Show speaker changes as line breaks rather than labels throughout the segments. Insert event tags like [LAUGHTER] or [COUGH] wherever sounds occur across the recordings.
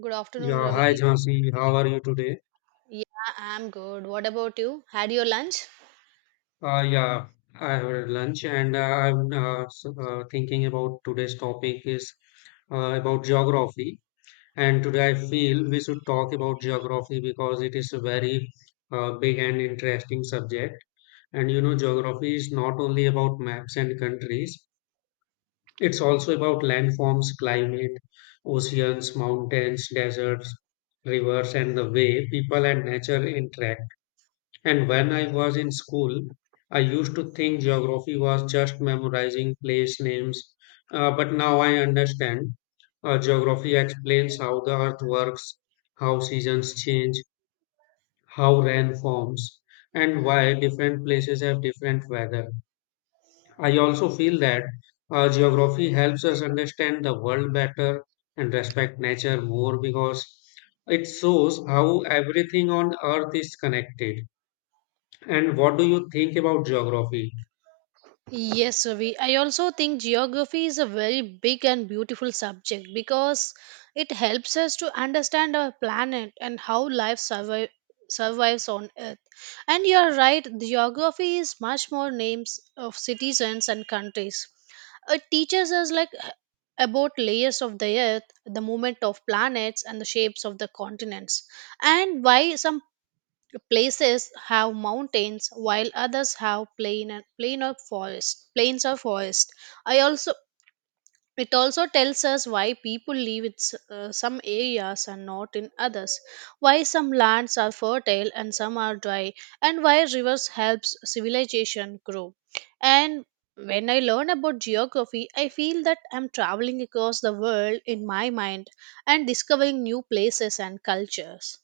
Good afternoon,
Yeah, hi
Ravi.
Jhansi, how are you today?
Yeah, I'm good. What about you? Had your lunch?
Yeah, I had lunch and I'm thinking about today's topic is about geography. And today I feel we should talk about geography because it is a very big and interesting subject. And you know, geography is not only about maps and countries, it's also about landforms, climate, oceans, mountains, deserts, rivers, and the way people and nature interact. And when I was in school, I used to think geography was just memorizing place names, but now I understand. Geography explains how the earth works, how seasons change, how rain forms, and why different places have different weather. I also feel that geography helps us understand the world better and respect nature more because it shows how everything on earth is connected. And what do you think about geography?
Yes, Ravi. I also think geography is a very big and beautiful subject because it helps us to understand our planet and how survives on Earth. And you're right, geography is much more names of citizens and countries. It teaches us like about layers of the earth, the movement of planets and the shapes of the continents. And why some places have mountains while others have plain and plain or forest plains or forest I also It also tells us why people live in some areas and not in others, why some lands are fertile and some are dry, and why rivers helps civilization grow. And when I learn about geography, I feel that I'm traveling across the world in my mind and discovering new places and cultures.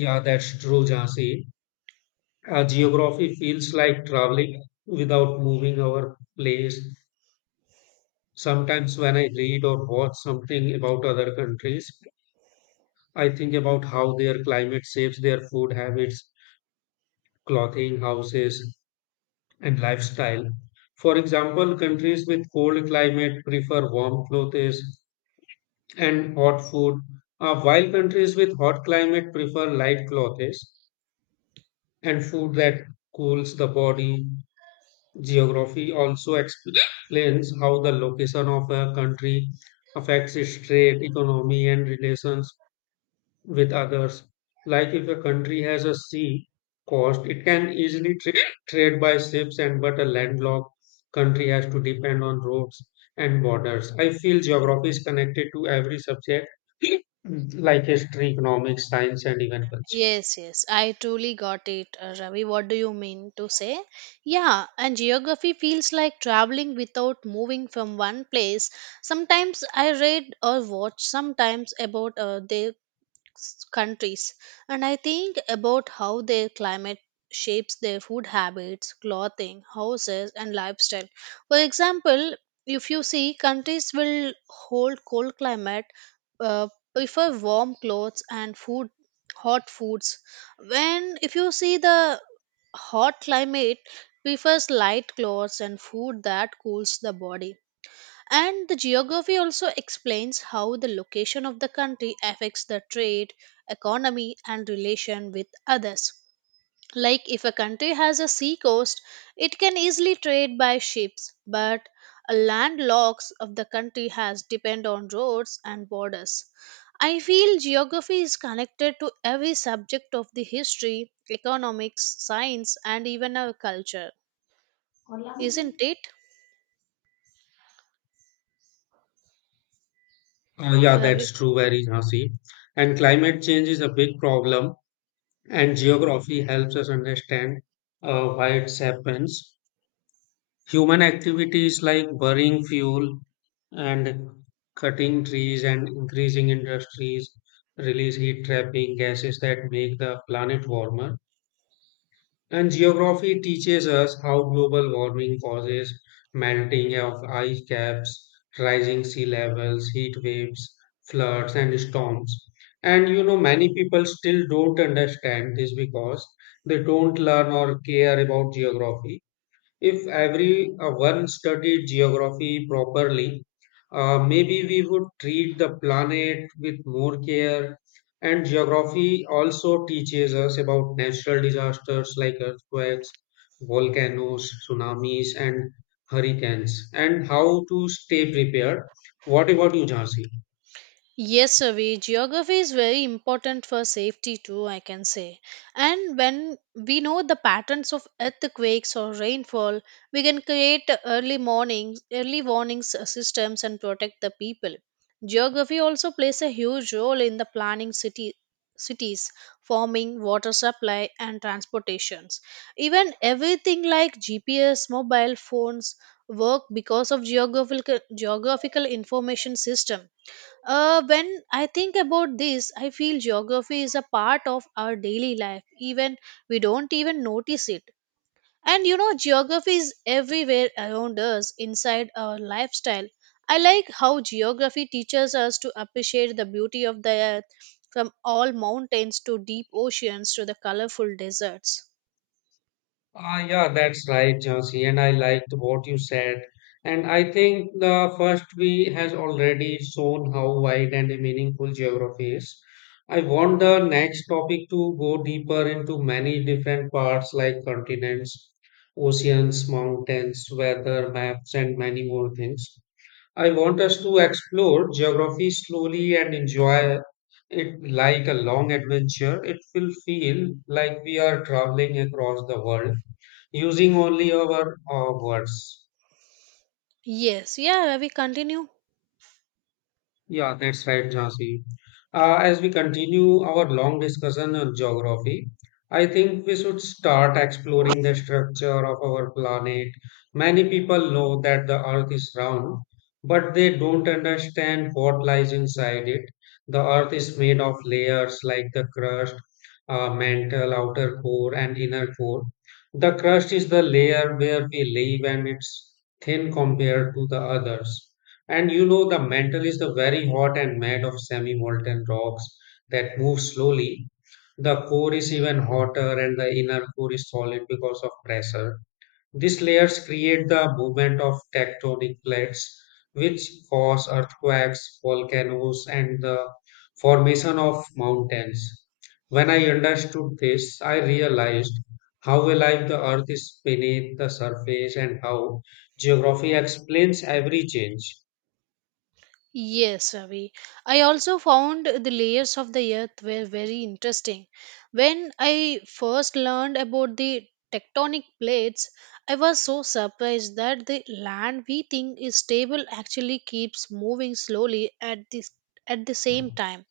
Yeah, that's true, Jhansi. Geography feels like traveling without moving our place. Sometimes when I read or watch something about other countries, I think about how their climate shapes their food habits, clothing, houses, and lifestyle. For example, countries with cold climate prefer warm clothes and hot food, while countries with hot climate prefer light clothes. And food that cools the body. Geography also explains how the location of a country affects its trade, economy, and relations with others. Like if a country has a sea coast, it can easily trade by ships, and but a landlocked country has to depend on roads and borders. I feel geography is connected to every subject [CLEARS THROAT] like history, economics, science, and even culture.
Yes, yes, I truly got it, Ravi. What do you mean to say? Yeah, and geography feels like traveling without moving from one place. Sometimes I read or watch sometimes about countries, and I think about how their climate shapes their food habits, clothing, houses and lifestyle. For example, if you see countries will hold cold climate, uh, prefer warm clothes and food, hot foods. When if you see the hot climate, prefers light clothes and food that cools the body. And the geography also explains how the location of the country affects the trade, economy, and relation with others. Like if a country has a sea coast, it can easily trade by ships, but a landlocked of the country has depend on roads and borders. I feel geography is connected to every subject of the history, economics, science, and even our culture, isn't it,
Yeah,
Ravi?
that's true, very Jhansi. And climate change is a big problem, and geography helps us understand why it happens. Human activities like burning fuel and cutting trees and increasing industries release heat trapping gases that make the planet warmer. And geography teaches us how global warming causes melting of ice caps, rising sea levels, heat waves, floods, and storms. And you know, many people still don't understand this because they don't learn or care about geography. If every one studied geography properly, maybe we would treat the planet with more care. And geography also teaches us about natural disasters like earthquakes, volcanoes, tsunamis, and hurricanes, and how to stay prepared. What about you, Jhansi?
Yes, Ravi, geography is very important for safety too, I can say. And when we know the patterns of earthquakes or rainfall, we can create early warnings systems and protect the people. Geography also plays a huge role in the planning city cities, farming, water supply and transportations. Even everything like GPS, mobile phones work because of geographical information system. When I think about this, I feel geography is a part of our daily life, even we don't even notice it. And you know, geography is everywhere around us, inside our lifestyle. I like how geography teaches us to appreciate the beauty of the earth, from all mountains to deep oceans to the colorful deserts.
Ah, yeah, that's right, Jansi, and I liked what you said. And I think the first we has already shown how wide and meaningful geography is. I want the next topic to go deeper into many different parts like continents, oceans, mountains, weather, maps, and many more things. I want us to explore geography slowly and enjoy it like a long adventure. It will feel like we are traveling across the world using only our words.
Yes, yeah, we continue.
Yeah, that's right, Jhansi. As we continue our long discussion on geography, I think we should start exploring the structure of our planet. Many people know that the Earth is round, but they don't understand what lies inside it. The Earth is made of layers like the crust, mantle, outer core, and inner core. The crust is the layer where we live, and it's thin compared to the others. And you know, the mantle is the very hot and made of semi-molten rocks that move slowly. The core is even hotter and the inner core is solid because of pressure. These layers create the movement of tectonic plates, which cause earthquakes, volcanoes, and the formation of mountains. When I understood this, I realized how alive the earth is beneath the surface and how geography explains every change.
Yes, Ravi. I also found the layers of the earth were very interesting. When I first learned about the tectonic plates, I was so surprised that the land we think is stable actually keeps moving slowly at this at the same time,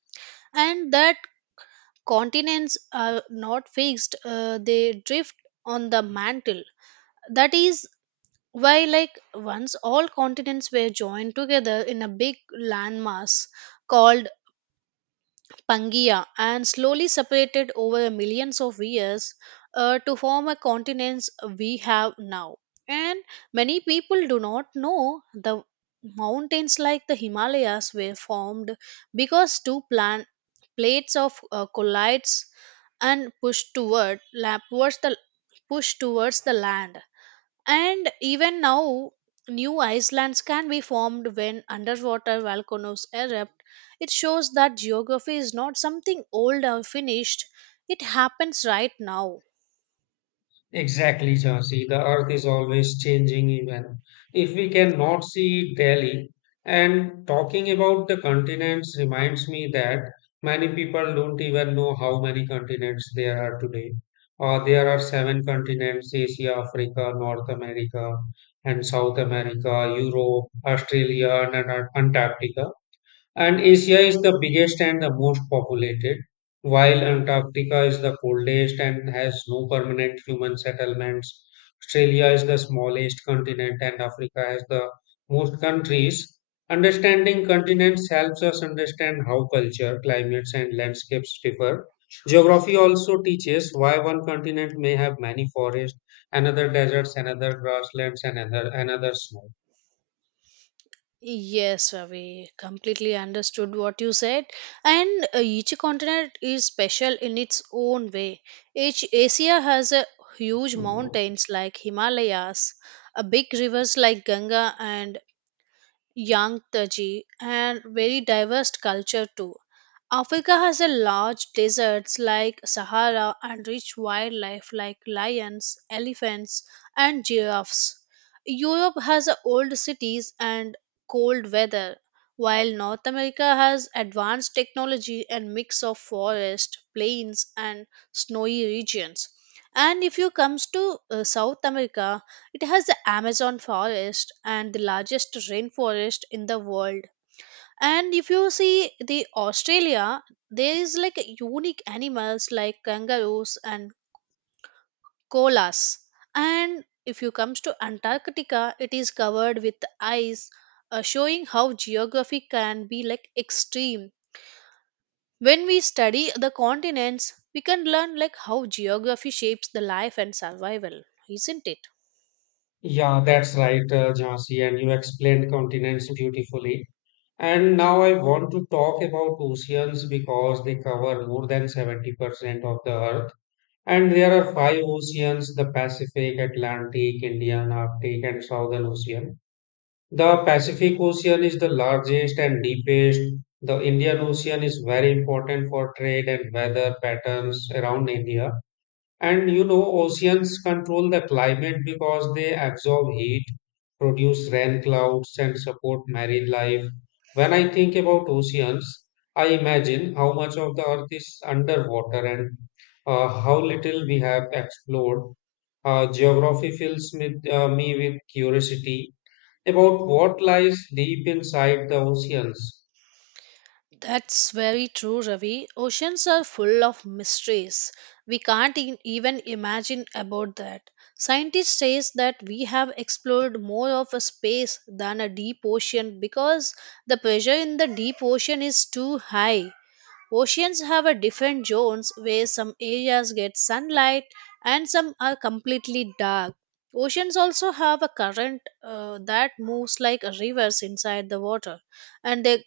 and that continents are not fixed; they drift on the mantle. That is why, like, once all continents were joined together in a big landmass called Pangaea and slowly separated over millions of years to form a continents we have now. And many people do not know the mountains like the Himalayas were formed because plates of collides and push towards the land. And even now, new islands can be formed when underwater volcanoes erupt. It shows that geography is not something old or finished, it happens right now.
Exactly, Jhansi. The earth is always changing, even if we cannot see it daily. And talking about the continents reminds me that many people don't even know how many continents there are today. There are seven continents Asia, Africa, North America, and South America, Europe, Australia, and Antarctica. And Asia is the biggest and the most populated, while Antarctica is the coldest and has no permanent human settlements. Australia is the smallest continent, and Africa has the most countries. Understanding continents helps us understand how culture, climates, and landscapes differ. Geography also teaches why one continent may have many forests, another deserts, another grasslands, and another snow.
Yes, Ravi, completely understood what you said. And each continent is special in its own way. Each Asia has a huge mountains like Himalayas, a big rivers like Ganga, and young, touchy, and very diverse culture too. Africa has a large deserts like Sahara and rich wildlife like lions, elephants, and giraffes. Europe has a old cities and cold weather, while North America has advanced technology and mix of forest, plains, and snowy regions. And if you comes to South America, it has the Amazon forest and the largest rainforest in the world. And if you see the Australia, there is like unique animals like kangaroos and koalas. And if you comes to Antarctica, it is covered with ice, showing how geography can be like extreme. When we study the continents, we can learn like how geography shapes the life and survival, isn't it?
Yeah, that's right, Jhansi, and you explained continents beautifully. And now I want to talk about oceans because they cover more than 70% of the earth. And there are five oceans the Pacific, Atlantic, Indian, Arctic, and Southern Ocean. The Pacific Ocean is the largest and deepest. The Indian Ocean is very important for trade and weather patterns around India. And you know, oceans control the climate because they absorb heat, produce rain clouds, and support marine life. When I think about oceans, I imagine how much of the earth is underwater and how little we have explored. Geography fills me with curiosity about what lies deep inside the oceans.
That's very true, Ravi. Oceans are full of mysteries. We can't even imagine about that. Scientists say that we have explored more of a space than a deep ocean because the pressure in the deep ocean is too high. Oceans have a different zones where some areas get sunlight and some are completely dark. Oceans also have a current that moves like a rivers inside the water, and they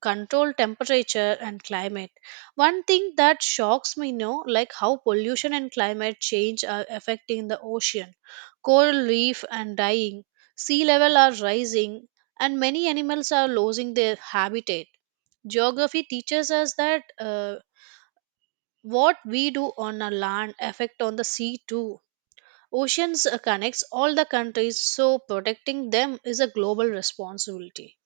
control temperature and climate. One thing that shocks me now, like how pollution and climate change are affecting the ocean. Coral reef and dying, sea level are rising, and many animals are losing their habitat. Geography teaches us that what we do on our land affect on the sea too. Oceans connects all the countries, so protecting them is a global responsibility.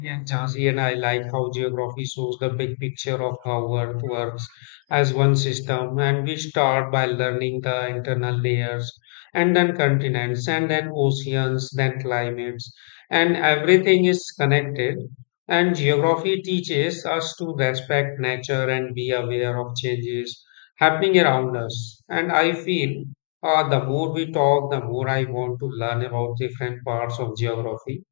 Yeah, Jhansi, and I like how geography shows the big picture of how Earth works as one system. And we start by learning the internal layers, and then continents, and then oceans, then climates, and everything is connected. And geography teaches us to respect nature and be aware of changes happening around us. And I feel the more we talk, the more I want to learn about different parts of geography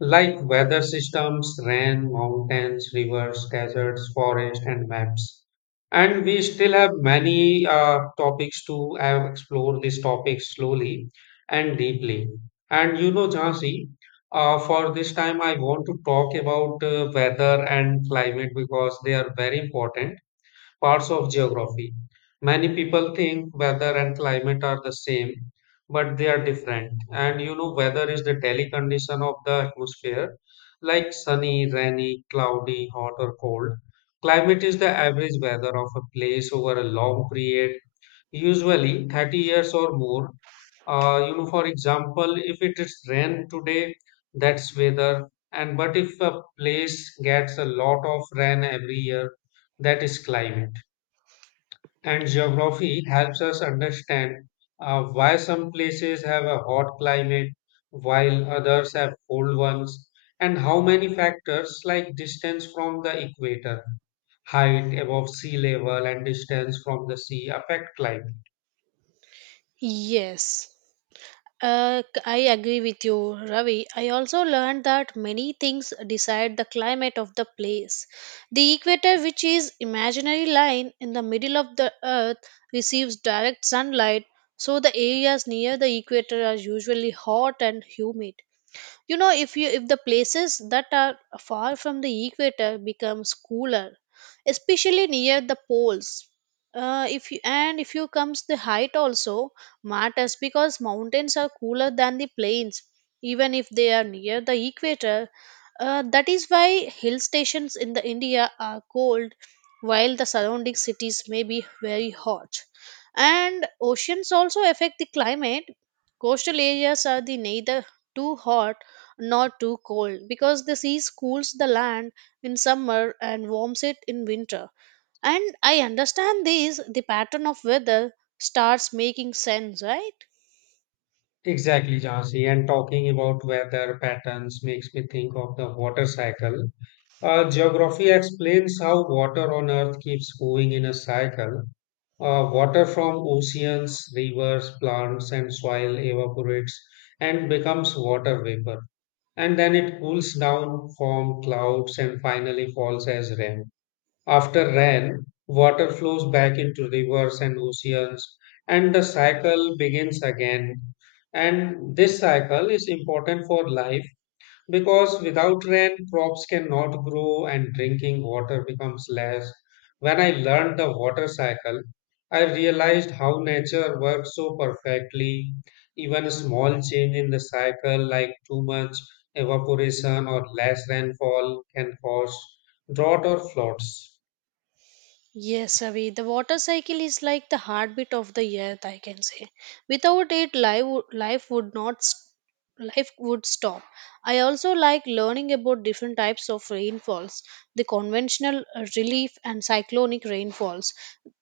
like weather systems, rain, mountains, rivers, deserts, forests, and maps. And we still have many topics to explore these topics slowly and deeply. And you know, Jhansi, for this time, I want to talk about weather and climate because they are very important parts of geography. Many people think weather and climate are the same, but they are different. And you know, weather is the daily condition of the atmosphere, like sunny, rainy, cloudy, hot, or cold. Climate is the average weather of a place over a long period, usually 30 years or more. You know, for example, if it is rain today, that's weather. And but if a place gets a lot of rain every year, that is climate. And geography helps us understand why some places have a hot climate while others have cold ones, and how many factors like distance from the equator, height above sea level, and distance from the sea affect climate.
Yes. I agree with you, Ravi. I also learned that many things decide the climate of the place. The equator, which is imaginary line in the middle of the earth, receives direct sunlight, so the areas near the equator are usually hot and humid. You know, if the places that are far from the equator becomes cooler, especially near the poles. If you comes the height also matters because mountains are cooler than the plains, even if they are near the equator. That is why hill stations in the india are cold while the surrounding cities may be very hot. And oceans also affect the climate. Coastal areas are the neither too hot not too cold because the sea cools the land in summer and warms it in winter. And I understand this, the pattern of weather starts making sense, right?
Exactly, Jansi. And talking about weather patterns makes me think of the water cycle. Geography explains how water on Earth keeps moving in a cycle. Water from oceans, rivers, plants, and soil evaporates and becomes water vapor. And then it cools down, forms clouds, and finally falls as rain. After rain, water flows back into rivers and oceans, and the cycle begins again. And this cycle is important for life because without rain, crops cannot grow and drinking water becomes less. When I learned the water cycle, I realized how nature works so perfectly. Even a small change in the cycle, like too much evaporation or less rainfall, can cause drought or floods.
Yes, Avi, the water cycle is like the heartbeat of the earth, I can say. Without it, life would not s- life would stop. I also like learning about different types of rainfalls, the conventional relief and cyclonic rainfalls.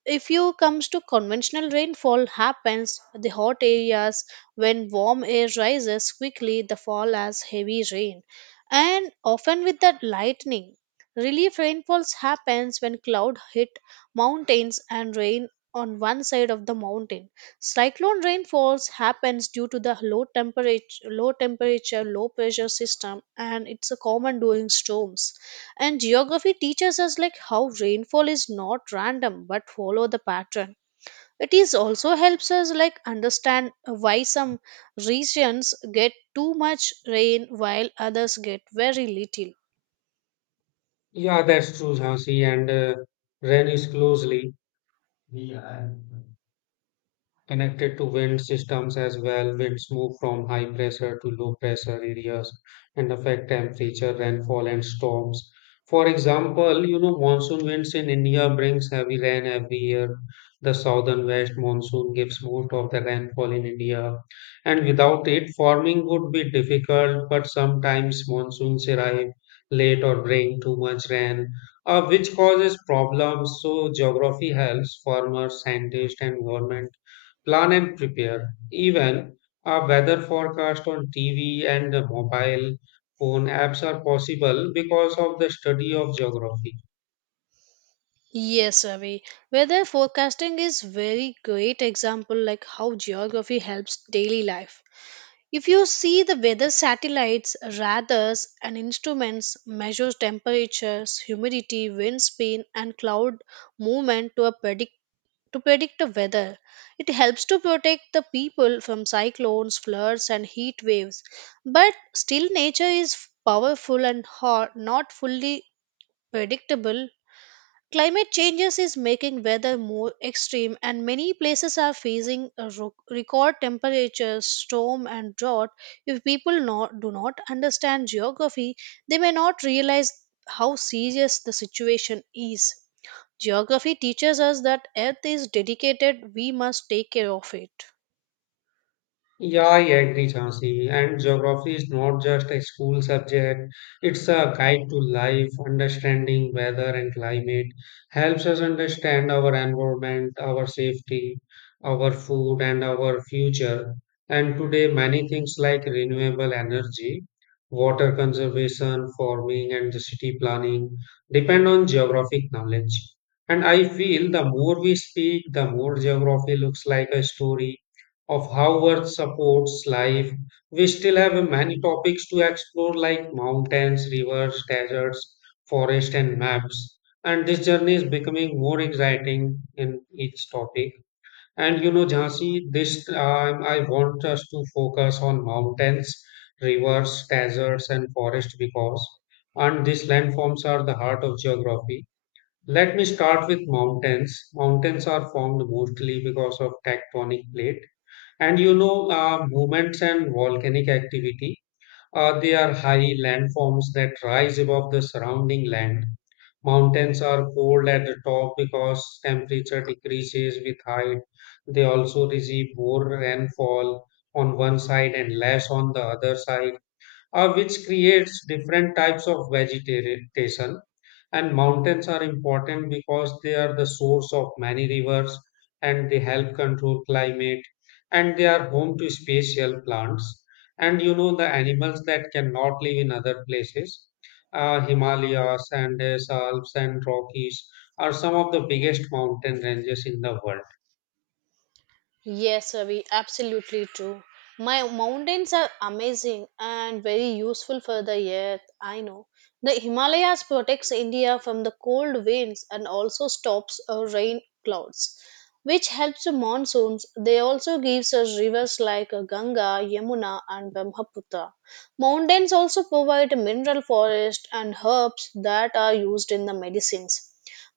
If you comes to conventional rainfall happens the hot areas when warm air rises quickly the fall as heavy rain and often with that lightning. Relief rainfalls happens when cloud hit mountains and rain on one side of the mountain. Cyclone rainfalls happens due to the low temperature, low pressure system, and it's a common during storms. And geography teaches us like how rainfall is not random but follow the pattern. It is also helps us like understand why some regions get too much rain while others get very little.
Yeah, that's true, Jhansi, and rain is closely. Yeah. connected to wind systems as well. Winds move from high pressure to low pressure areas and affect temperature, rainfall, and storms. For example, you know, monsoon winds in India brings heavy rain every year. The southern west monsoon gives most of the rainfall in India, and without it, farming would be difficult. But sometimes monsoons arrive late or bring too much rain, which causes problems. So, geography helps farmers, scientists, and government plan and prepare. Even a weather forecast on TV and the mobile phone apps are possible because of the study of geography.
Yes, Ravi. Weather forecasting is very great example like how geography helps daily life. If you see the weather satellites, radars and instruments measures temperatures, humidity, wind speed and cloud movement to predict the weather. It helps to protect the people from cyclones, floods and heat waves. But still nature is powerful and hot, not fully predictable. Climate changes is making weather more extreme, and many places are facing a record temperatures, storm, and drought. If people not, do not understand geography, they may not realize how serious the situation is. Geography teaches us that Earth is dedicated, we must take care of it.
Yeah, I agree, Chansi. And geography is not just a school subject, it's a guide to life. Understanding weather and climate helps us understand our environment, our safety, our food, and our future. And today, many things like renewable energy, water conservation, farming, and the city planning depend on geographic knowledge. And I feel the more we speak, the more geography looks like a story of how Earth supports life. We still have many topics to explore, like mountains, rivers, deserts, forests, and maps. And this journey is becoming more exciting in each topic. And you know, Jhansi, this time I want us to focus on mountains, rivers, deserts, and forests because, and these landforms are the heart of geography. Let me start with mountains. Mountains are formed mostly because of tectonic plate and you know, movements and volcanic activity, they are high landforms that rise above the surrounding land. Mountains are cold at the top because temperature decreases with height. They also receive more rainfall on one side and less on the other side, which creates different types of vegetation and mountains are important because they are the source of many rivers and they help control climate and they are home to special plants and the animals that cannot live in other places. Himalayas, Andes, Alps, and Rockies are some of the biggest mountain ranges in the world.
Yes, Ravi, absolutely true. My mountains are amazing and very useful for the earth. I know the Himalayas protects India from the cold winds and also stops rain clouds, which helps the monsoons. They also gives us rivers like Ganga, Yamuna, and Brahmaputra. Mountains also provide mineral forest and herbs that are used in the medicines.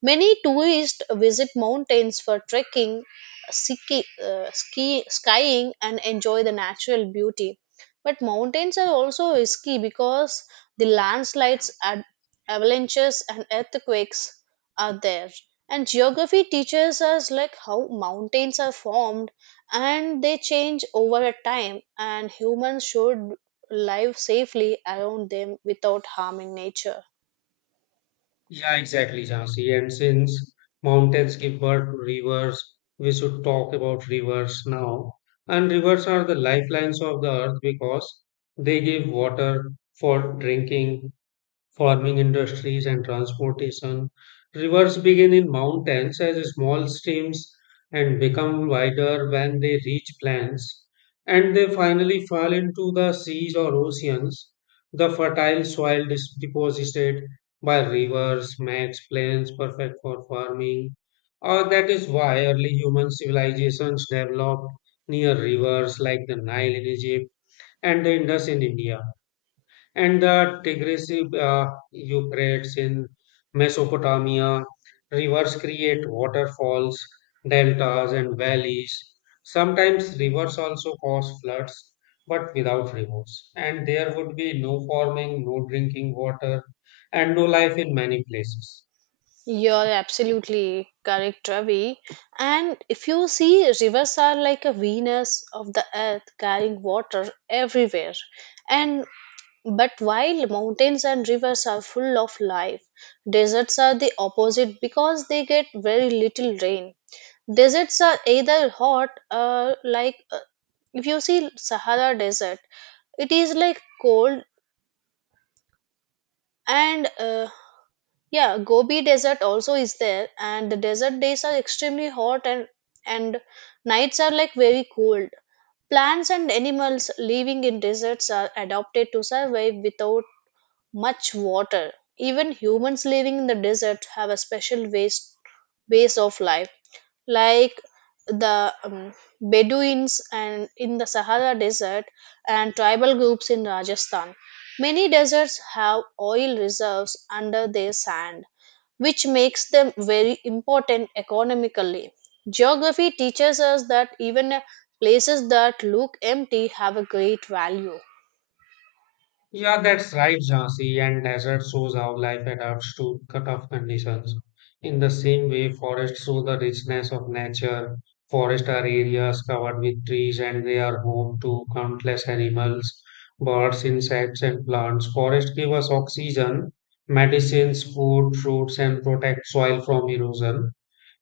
Many tourists visit mountains for trekking, skiing and enjoy the natural beauty. But mountains are also risky because the landslides, avalanches and earthquakes are there. And geography teaches us like how mountains are formed and they change over a time, and humans should live safely around them without harming nature.
Yeah, exactly, Jhansi. And since mountains give birth to rivers, we should talk about rivers now. And rivers are the lifelines of the earth because they give water for drinking, farming industries and transportation. Rivers begin in mountains as small streams and become wider when they reach plains, and they finally fall into the seas or oceans. The fertile soil deposited by rivers makes plains perfect for farming, or that is why early human civilizations developed near rivers like the Nile in Egypt and the Indus in India and the Tigris Euphrates in Mesopotamia. Rivers create waterfalls, deltas, and valleys. Sometimes rivers also cause floods, but without rivers. And there would be no farming, no drinking water, and no life in many places.
You're absolutely correct, Ravi. And if you see, rivers are like a Venus of the earth carrying water everywhere. And but while mountains and rivers are full of life, deserts are the opposite because they get very little rain. Deserts are either hot, if you see Sahara Desert, it is like cold and yeah, Gobi Desert also is there, and the desert days are extremely hot and nights are like very cold. Plants and animals living in deserts are adapted to survive without much water. Even humans living in the desert have a special ways ways of life, like the um, Bedouins and in the Sahara Desert and tribal groups in Rajasthan. Many deserts have oil reserves under their sand which makes them very important economically. Geography teaches us that even places that look empty have a great value.
Yeah, that's right, Jhansi. And desert shows how life adapts to tough conditions. In the same way, forests show the richness of nature. Forests are areas covered with trees and they are home to countless animals, birds, insects, and plants. Forests give us oxygen, medicines, food, fruits, and protect soil from erosion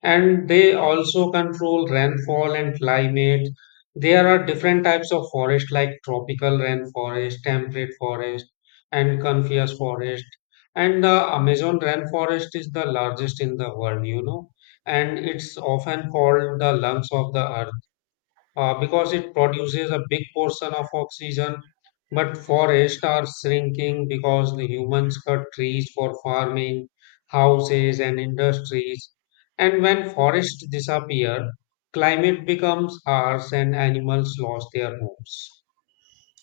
and they also control rainfall and climate. There are different types of forest like tropical rainforest, temperate forest, and coniferous forest. And the Amazon rainforest is the largest in the world, and it's often called the lungs of the earth because it produces a big portion of oxygen. But forests are shrinking because the humans cut trees for farming, houses, and industries. And when forests disappear, climate becomes harsh and animals lose their homes.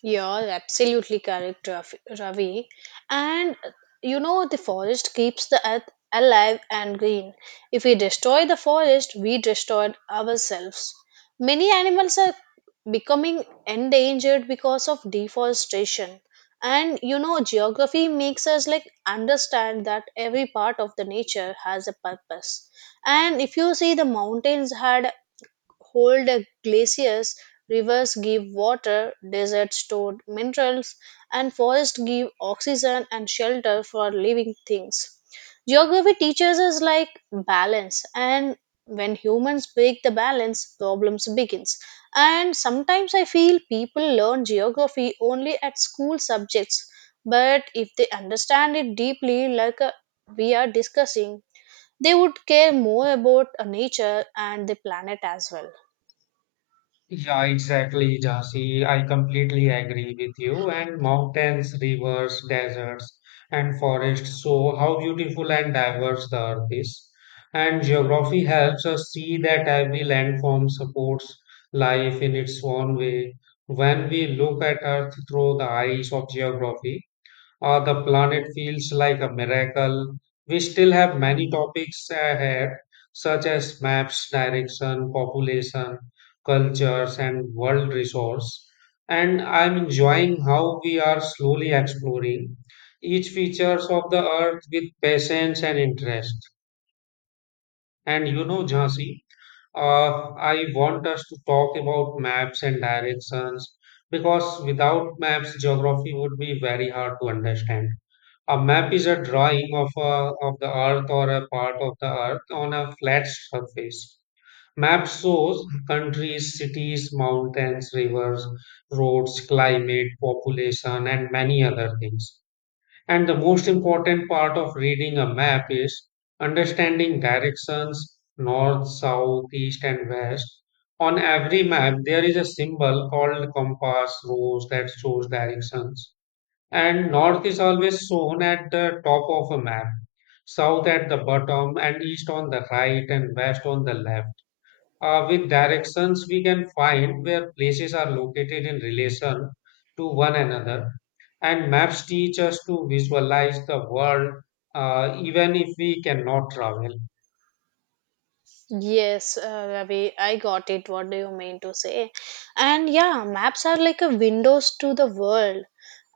You're absolutely correct, Ravi. And you know, the forest keeps the earth alive and green. If we destroy the forest, we destroy ourselves. Many animals are becoming endangered because of deforestation. And you know, geography makes us like understand that every part of the nature has a purpose. And if you see, the mountains had hold glaciers, rivers give water, deserts store minerals, and forests give oxygen and shelter for living things. Geography teaches us like balance, and when humans break the balance problems begins. And sometimes I feel people learn geography only at school subjects, but if they understand it deeply, like we are discussing, they would care more about nature and the planet as well.
Yeah, exactly, Jasi. I completely agree with you. And mountains, rivers, deserts, and forests show how beautiful and diverse the earth is. And geography helps us see that every landform supports life in its own way. When we look at Earth through the eyes of geography, the planet feels like a miracle. We still have many topics ahead, such as maps, direction, population, cultures, and world resource. And I'm enjoying how we are slowly exploring each features of the earth with patience and interest. And Jhansi, I want us to talk about maps and directions because without maps, geography would be very hard to understand. A map is a drawing of of the earth or a part of the earth on a flat surface. Map shows countries, cities, mountains, rivers, roads, climate, population, and many other things. And the most important part of reading a map is understanding directions north, south, east, and west. On every map, there is a symbol called compass rose that shows directions. And north is always shown at the top of a map, south at the bottom, and east on the right, and west on the left. With directions we can find where places are located in relation to one another and maps teach us to visualize the world even if we cannot travel.
Yes, Ravi, I got it. What do you mean to say? And yeah, maps are like a windows to the world,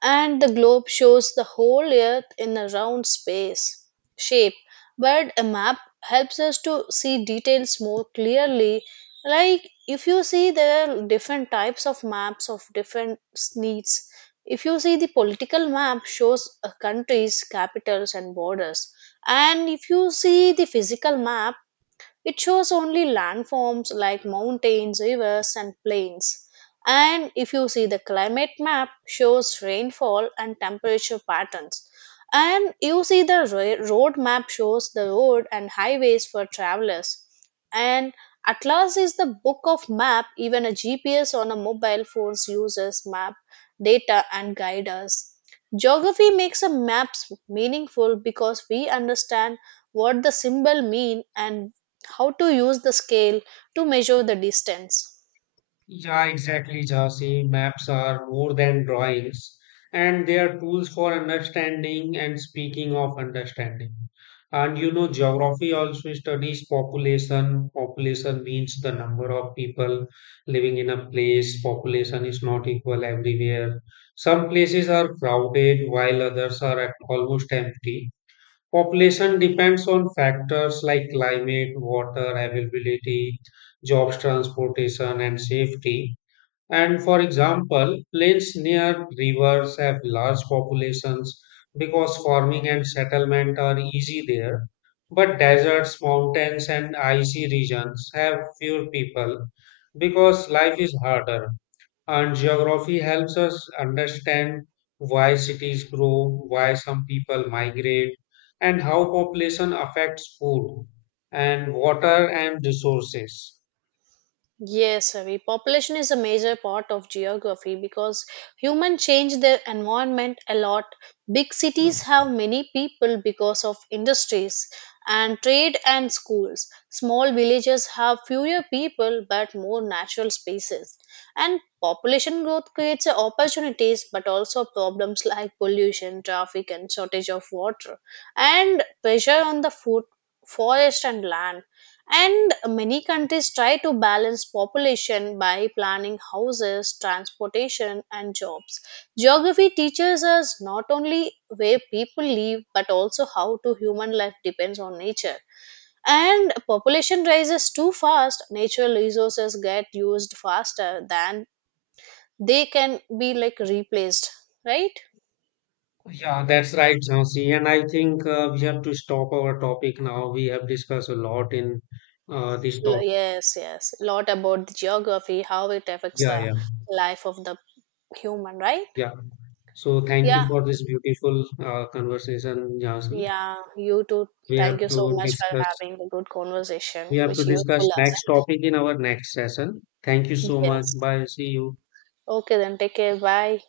and the globe shows the whole earth in a round space shape. But a map helps us to see details more clearly. Like if you see, there are different types of maps of different needs. If you see the political map shows a countries, capitals, and borders. And if you see the physical map it shows only landforms like mountains, rivers, and plains. And if you see the climate map, shows rainfall and temperature patterns. And you see the road map shows the road and highways for travelers. And Atlas is the book of map. Even a GPS on a mobile phone uses map data and guide us. Geography makes a maps meaningful because we understand what the symbol mean and how to use the scale to measure the distance.
Yeah, exactly, Jhansi. Maps are more than drawings, and they are tools for understanding. And speaking of understanding, and geography also studies population. Population means the number of people living in a place. Population is not equal everywhere. Some places are crowded while others are at almost empty. Population depends on factors like climate, water availability, jobs, transportation, and safety and for example, plains near rivers have large populations because farming and settlement are easy there. But deserts, mountains, and icy regions have fewer people because life is harder. And geography helps us understand why cities grow, why some people migrate, and how population affects food and water and resources.
Yes, Ravi. Population is a major part of geography because humans change their environment a lot. Big cities have many people because of industries and trade and schools. Small villages have fewer people but more natural spaces. And population growth creates opportunities but also problems like pollution, traffic, and shortage of water, and pressure on the food, forest, and land. And many countries try to balance population by planning houses, transportation, and jobs. Geography teaches us not only where people live but also how to human life depends on nature. And population rises too fast, natural resources get used faster than they can be like replaced, right?
Yeah, that's right, Jhansi. And I think we have to stop our topic now. We have discussed a lot in this topic.
Yes, yes. Lot about the geography, how it affects
Yeah,
the
yeah,
life of the human, right?
yeah. So thank you
Yeah.
for this beautiful conversation, Jhansi.
Yeah, you too.
We have
Thank you so
to
much for
discuss.
having a good conversation,
We have to
which useful
discuss next
lesson.
topic in our next session. Thank you so much.
Yes.
Bye. See you.
Okay, then take care. Bye.